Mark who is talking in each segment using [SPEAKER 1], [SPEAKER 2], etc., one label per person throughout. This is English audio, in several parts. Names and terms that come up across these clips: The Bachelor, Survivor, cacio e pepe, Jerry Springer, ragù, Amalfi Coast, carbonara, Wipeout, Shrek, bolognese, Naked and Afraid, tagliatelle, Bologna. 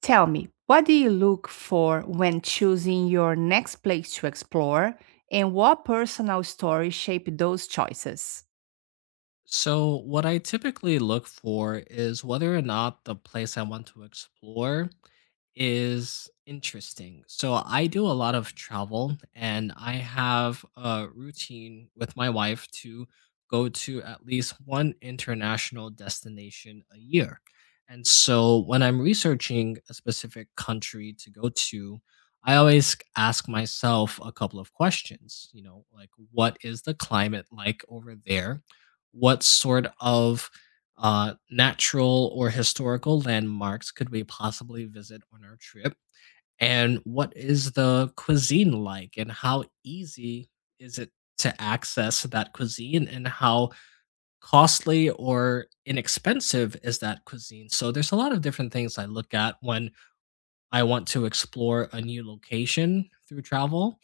[SPEAKER 1] Tell me, what do you look for when choosing your next place to explore, and what personal stories shape those choices?
[SPEAKER 2] So, what I typically look for is whether or not the place I want to explore is interesting. So, I do a lot of travel and I have a routine with my wife to go to at least one international destination a year. And so, when I'm researching a specific country to go to, I always ask myself a couple of questions, like what is the climate like over there? What sort of natural or historical landmarks could we possibly visit on our trip? And what is the cuisine like? And how easy is it to access that cuisine? And how costly or inexpensive is that cuisine? So there's a lot of different things I look at when I want to explore a new location through travel.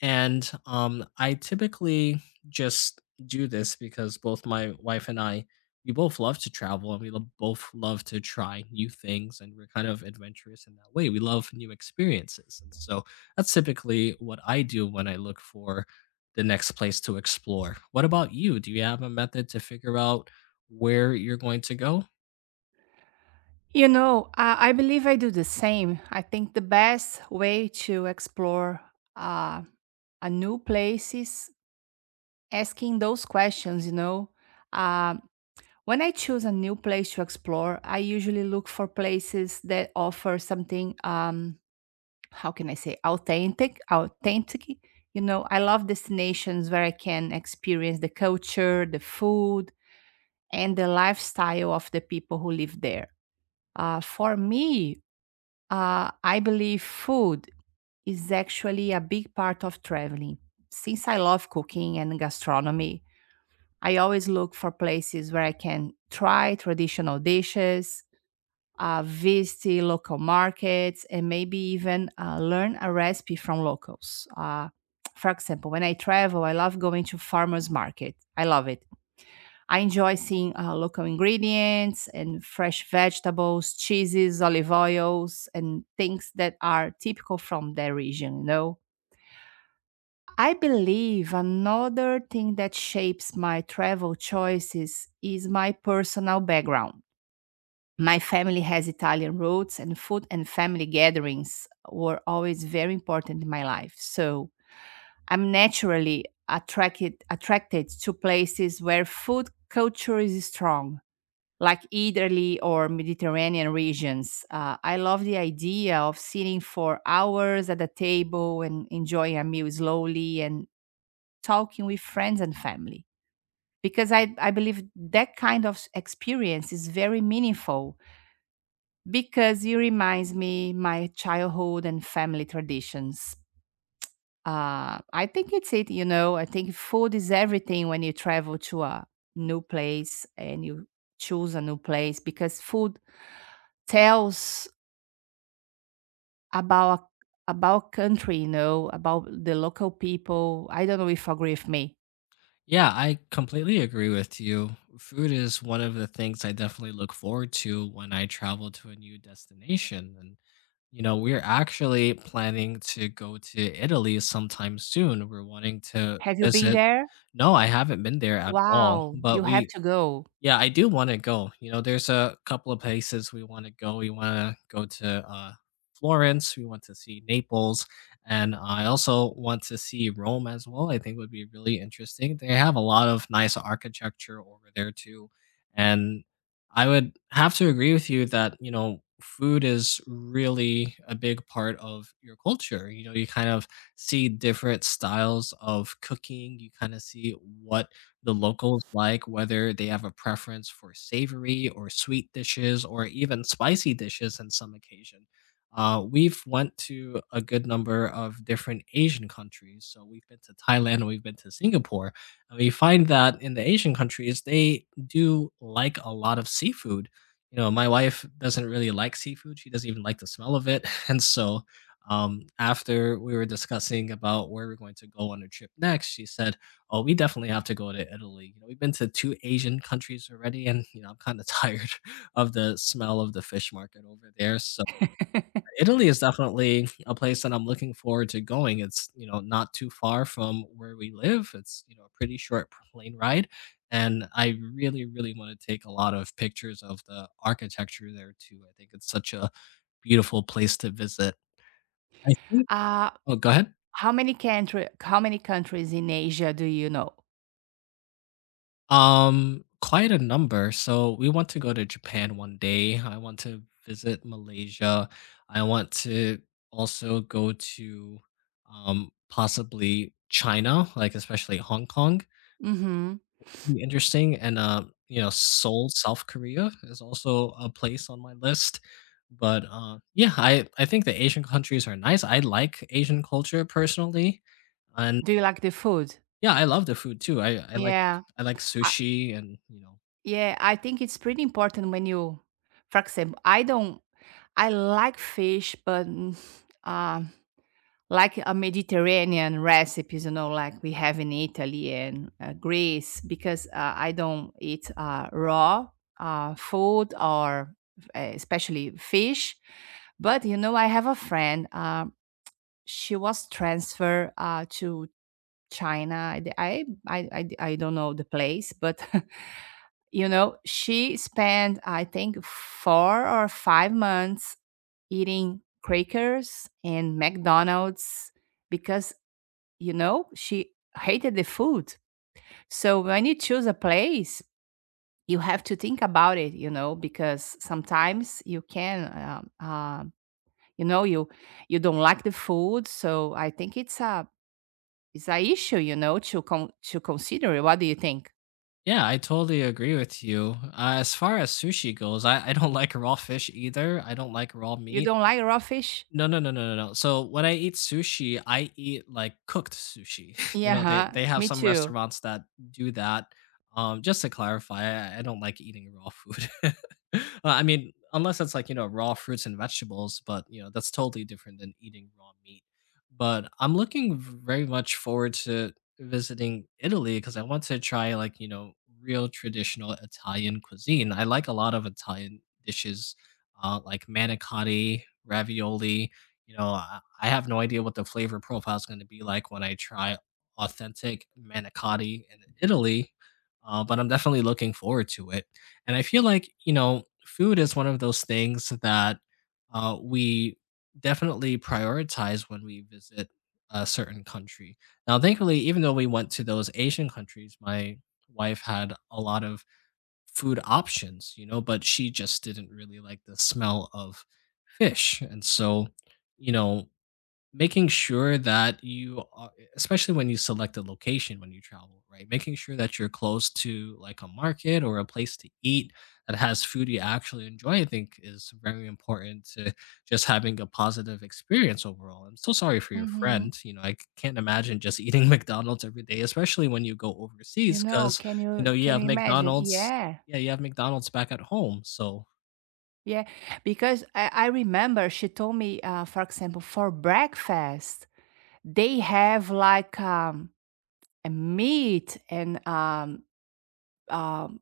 [SPEAKER 2] And I typically just do this because both my wife and I, we both love to travel and we both love to try new things. And we're kind of adventurous in that way. We love new experiences. And so that's typically what I do when I look for the next place to explore. What about you? Do you have a method to figure out where you're going to go?
[SPEAKER 1] You know, I believe I do the same. I think the best way to explore uh, a new place is asking those questions, you know. Um, when I choose a new place to explore, I usually look for places that offer something. How can I say authentic, you know? I love destinations where I can experience the culture, the food, and the lifestyle of the people who live there. For me, I believe food is actually a big part of traveling since I love cooking and gastronomy. I always look for places where I can try traditional dishes, visit local markets, and maybe even learn a recipe from locals. For example, when I travel, I love going to farmers market. I love it. I enjoy seeing local ingredients and fresh vegetables, cheeses, olive oils, and things that are typical from their region, you know? I believe another thing that shapes my travel choices is my personal background. My family has Italian roots, and food and family gatherings were always very important in my life. So I'm naturally attracted to places where food culture is strong, like Italy or Mediterranean regions. I love the idea of sitting for hours at a table and enjoying a meal slowly and talking with friends and family, because I believe that kind of experience is very meaningful because it reminds me my childhood and family traditions. I think it's it. I think food is everything when you travel to a new place and you choose a new place, because food tells about country, you know, about the local people. I don't know if you agree with me.
[SPEAKER 2] Yeah, I completely agree with you. Food is one of the things I definitely look forward to when I travel to a new destination. And we're actually planning to go to Italy sometime soon. We're wanting to
[SPEAKER 1] Have you been
[SPEAKER 2] visit.
[SPEAKER 1] there?
[SPEAKER 2] No, I haven't been there at all,
[SPEAKER 1] Wow,
[SPEAKER 2] but
[SPEAKER 1] you have
[SPEAKER 2] we
[SPEAKER 1] to go.
[SPEAKER 2] yeah, I do wanna go. You know, there's a couple of places we wanna go. We wanna go to Florence. We want to see Naples, and I also want to see Rome as well. I think would be really interesting. They have a lot of nice architecture over there too, and I would have to agree with you that, food is really a big part of your culture. You know, you kind of see different styles of cooking. You kinda see what the locals like, whether they have a preference for savory or sweet dishes or even spicy dishes in some occasion. We've went to a good number of different Asian countries. So we've been to Thailand and we've been to Singapore. And we find that in the Asian countries, they do like a lot of seafood. You know, my wife doesn't really like seafood. She doesn't even like the smell of it. And so after we were discussing about where we're going to go on a trip next, she said, oh, we definitely have to go to Italy. You know, we've been to two Asian countries already, and I'm kinda tired of the smell of the fish market over there, so Italy is definitely a place that I'm looking forward to going. It's not too far from where we live. It's a pretty short plane ride, and I really, really wanna take a lot of pictures of the architecture there too. I think it's such a beautiful place to visit. I think
[SPEAKER 1] Uh,
[SPEAKER 2] Oh, go ahead.
[SPEAKER 1] how many how many countries in Asia do you know?
[SPEAKER 2] Quite a number. So we want to go to Japan one day. I want to visit Malaysia. I want to also go to possibly China, like especially Hong Kong.
[SPEAKER 1] Hmm.
[SPEAKER 2] Would be interesting. And Seoul, South Korea is also a place on my list. But yeah, I think the Asian countries are nice. I like Asian culture personally. And
[SPEAKER 1] Do you like the food?
[SPEAKER 2] yeah, I love the food too. I I like
[SPEAKER 1] Yeah.
[SPEAKER 2] I like
[SPEAKER 1] I
[SPEAKER 2] sushi and you know
[SPEAKER 1] Yeah, I think it's pretty important when you— for example, I don't I like fish, but uh, like a Mediterranean recipes, you know, like we have in Italy and Greece, because I don't eat raw food or especially fish. But you know, I have a friend. She was transferred to China. I don't know the place, but You know, she spent, I think, 4 or 5 months eating crackers and McDonald's because, you know, she hated the food. So when you choose a place, you have to think about it, you know, because sometimes you can, you know, you don't like the food. So I think it's a issue, you know, to to consider. What do you think?
[SPEAKER 2] Yeah, I totally agree with you. As far as sushi goes, I don't like raw fish either. I don't like raw
[SPEAKER 1] You
[SPEAKER 2] meat.
[SPEAKER 1] don't like raw fish?
[SPEAKER 2] No, no, no, no, no, no. So when I eat sushi, I eat like cooked sushi. You know, they
[SPEAKER 1] Yeah,
[SPEAKER 2] they have
[SPEAKER 1] me
[SPEAKER 2] some
[SPEAKER 1] too.
[SPEAKER 2] restaurants that do that. Just to clarify, I don't like eating raw food. I mean, unless it's like raw fruits and vegetables, but that's totally different than eating raw meat. But I'm looking very much forward to visiting Italy because I want to try like real traditional Italian cuisine. I like a lot of Italian dishes like manicotti, ravioli. You know, I have no idea what the flavor profile is going to be like when I try authentic manicotti in Italy, but I'm definitely looking forward to it. And I feel like, food is one of those things that we definitely prioritize when we visit a certain country. Now, thankfully, even though we went to those Asian countries, my wife had a lot of food options, but she just didn't really like the smell of fish. And so, you know, making sure that you are especially when you select a location when you travel, right, making sure that you're close to like a market or a place to eat that has food you actually enjoy, I think is very important to just having a positive experience overall. I'm so sorry for your
[SPEAKER 1] Mhm.
[SPEAKER 2] friend. I can't imagine just eating McDonald's every day, especially when you go
[SPEAKER 1] You
[SPEAKER 2] overseas
[SPEAKER 1] know,
[SPEAKER 2] because you know you
[SPEAKER 1] can
[SPEAKER 2] have
[SPEAKER 1] you imagine?
[SPEAKER 2] McDonald's.
[SPEAKER 1] Yeah.
[SPEAKER 2] Yeah, you have McDonald's back at home, so
[SPEAKER 1] Yeah, because I remember she told me, for example, for breakfast, they have like a meat and um,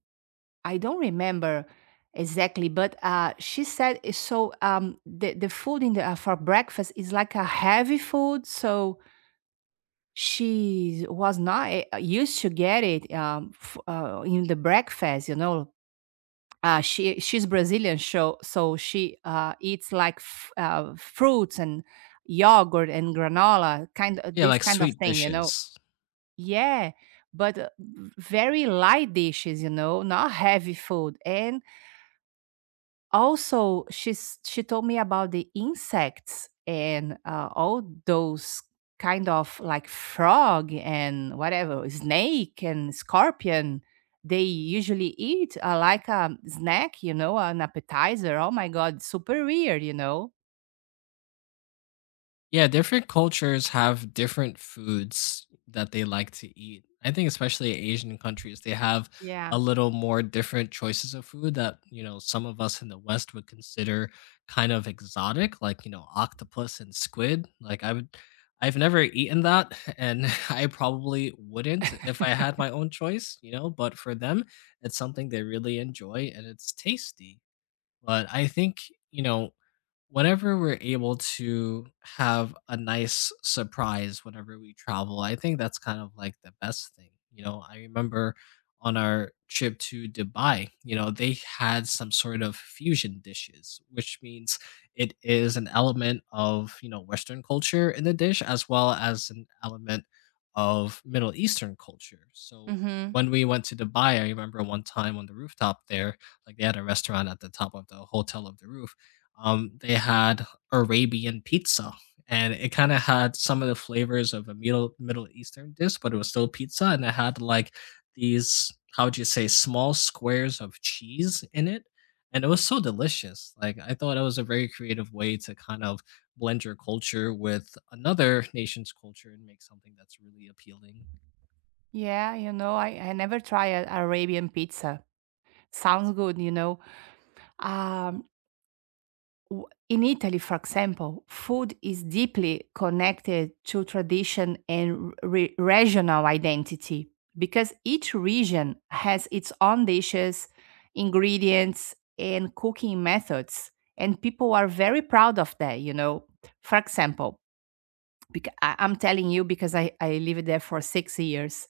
[SPEAKER 1] I don't remember exactly, but she said it's so the food in the, for breakfast is like a heavy food. So she was not used to get it in the breakfast, you know, she's Brazilian, so she eats like fruits and yogurt and granola, kind of
[SPEAKER 2] yeah,
[SPEAKER 1] this
[SPEAKER 2] like
[SPEAKER 1] kind of
[SPEAKER 2] sweet
[SPEAKER 1] thing, you know.
[SPEAKER 2] dishes.
[SPEAKER 1] Yeah, but very light dishes, you know, not heavy food, and also, she told me about the insects and all those kind of like frog and whatever, snake and scorpion. They usually eat like a snack, you know, an appetizer. Oh my god, super weird, you know.
[SPEAKER 2] Yeah, different cultures have different foods that they like to eat. I think especially Asian countries, they have a
[SPEAKER 1] Yeah.
[SPEAKER 2] little more different choices of food that, you know, some of us in the West would consider kind of exotic, like, you know, octopus and squid. Like I've never eaten that and I probably wouldn't if I had my own choice, you know, but for them it's something they really enjoy and it's tasty. But I think, you know, whenever we're able to have a nice surprise whenever we travel, I think that's kind of like the best thing. You know, I remember on our trip to Dubai, you know, they had some sort of fusion dishes, which means it is an element of, you know, Western culture in the dish as well as an element of Middle Eastern culture. So
[SPEAKER 1] Mm-hmm.
[SPEAKER 2] when we went to they had Arabian pizza, and it kind of had some of the flavors of a Middle Eastern dish, but it was still pizza, and it had like these how would you say small squares of cheese in it, and it was so delicious. Like I thought it was a very creative way to kind of blend your culture with another nation's culture and make something that's really appealing.
[SPEAKER 1] Yeah, you know, I never try a Arabian pizza. Sounds good, you know. Um, W In Italy, for example, food is deeply connected to tradition and re regional identity because each region has its own dishes, ingredients, and cooking methods, and people are very proud of that, you know. For example, bec I'm telling you because I lived there for 6 years,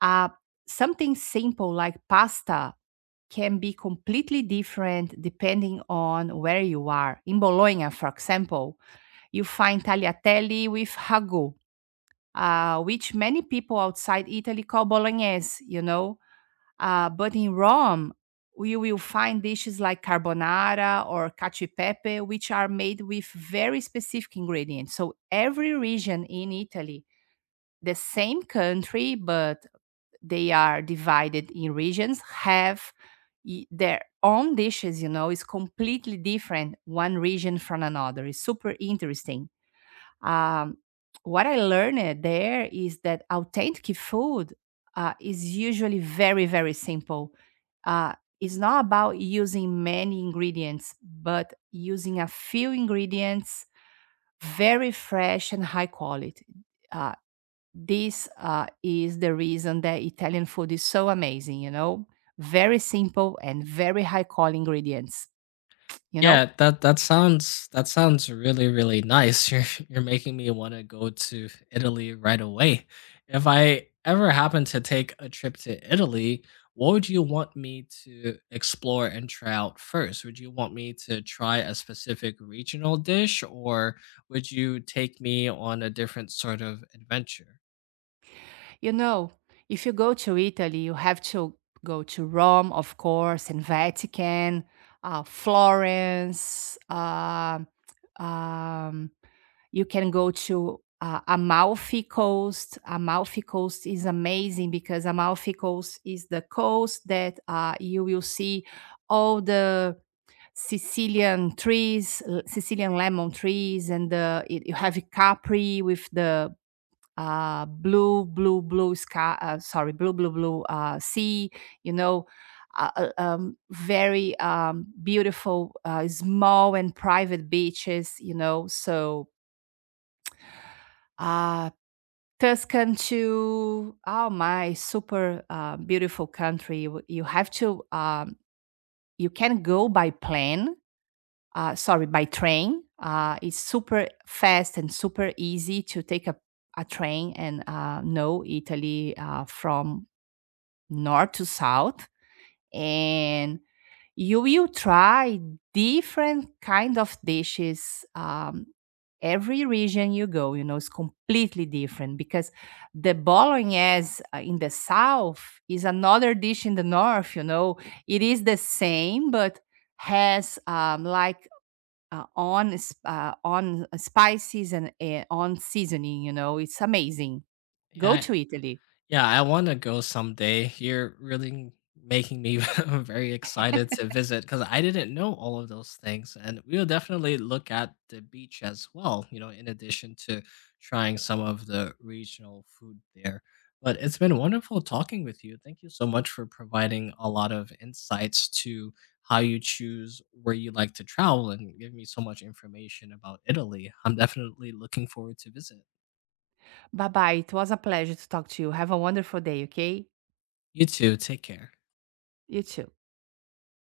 [SPEAKER 1] uh, something simple like pasta can be completely different depending on where you are. In Bologna, for example, you find tagliatelle with ragu, which many people outside Italy call bolognese, you know. But in Rome, you will find dishes like carbonara or cacio e pepe, which are made with very specific ingredients. So every region in Italy— the same country, but they are divided in regions— have their own dishes, you know. Is completely different one region from another. It's super interesting. um, what I learned there is that authentic food is usually very very simple. uh, it's not about using many ingredients but using a few ingredients, very fresh and high quality. Uh, this is the reason that Italian food is so amazing, you know, very simple and very high quality ingredients, you know.
[SPEAKER 2] Yeah, that sounds really, really nice. You're making me want to go to Italy right away. If I ever happen to take a trip to Italy, what would you want me to explore and try out first? Would you want me to try a specific regional dish, or would you take me on a different sort of adventure?
[SPEAKER 1] You know, if you go to Italy, you have to go to Rome, of course, and Vatican, Florence. Um, you can go to Amalfi Coast. Amalfi Coast is amazing because Amalfi Coast is the coast that you will see all the Sicilian trees, Sicilian lemon trees, and you have Capri with the blue sky. Sorry, blue sea. You know, very beautiful, small and private beaches. You know, so uh, Tuscan too. Oh my, super beautiful country. You have to. You can go by plane— sorry, by train. It's super fast and super easy to take a train and know Italy from north to south. And you will try different kind of dishes. Every region you go, you know, is completely different because the bolognese in the south is another dish in the north. You know, it is the same, but has like on spices and on seasoning. You know, it's amazing. Go
[SPEAKER 2] Yeah,
[SPEAKER 1] to Italy.
[SPEAKER 2] yeah, I want to go someday. You're really making me very excited to visit because I didn't know all of those things. And we'll definitely look at the beach as well, you know, in addition to trying some of the regional food there. But it's been wonderful talking with you. Thank you so much for providing a lot of insights to how you choose where you like to travel and give me so much information about Italy. I'm definitely looking forward to visit.
[SPEAKER 1] Bye bye. It was a pleasure to talk to you. Have a wonderful day. Okay,
[SPEAKER 2] You too. Take care.
[SPEAKER 1] you too.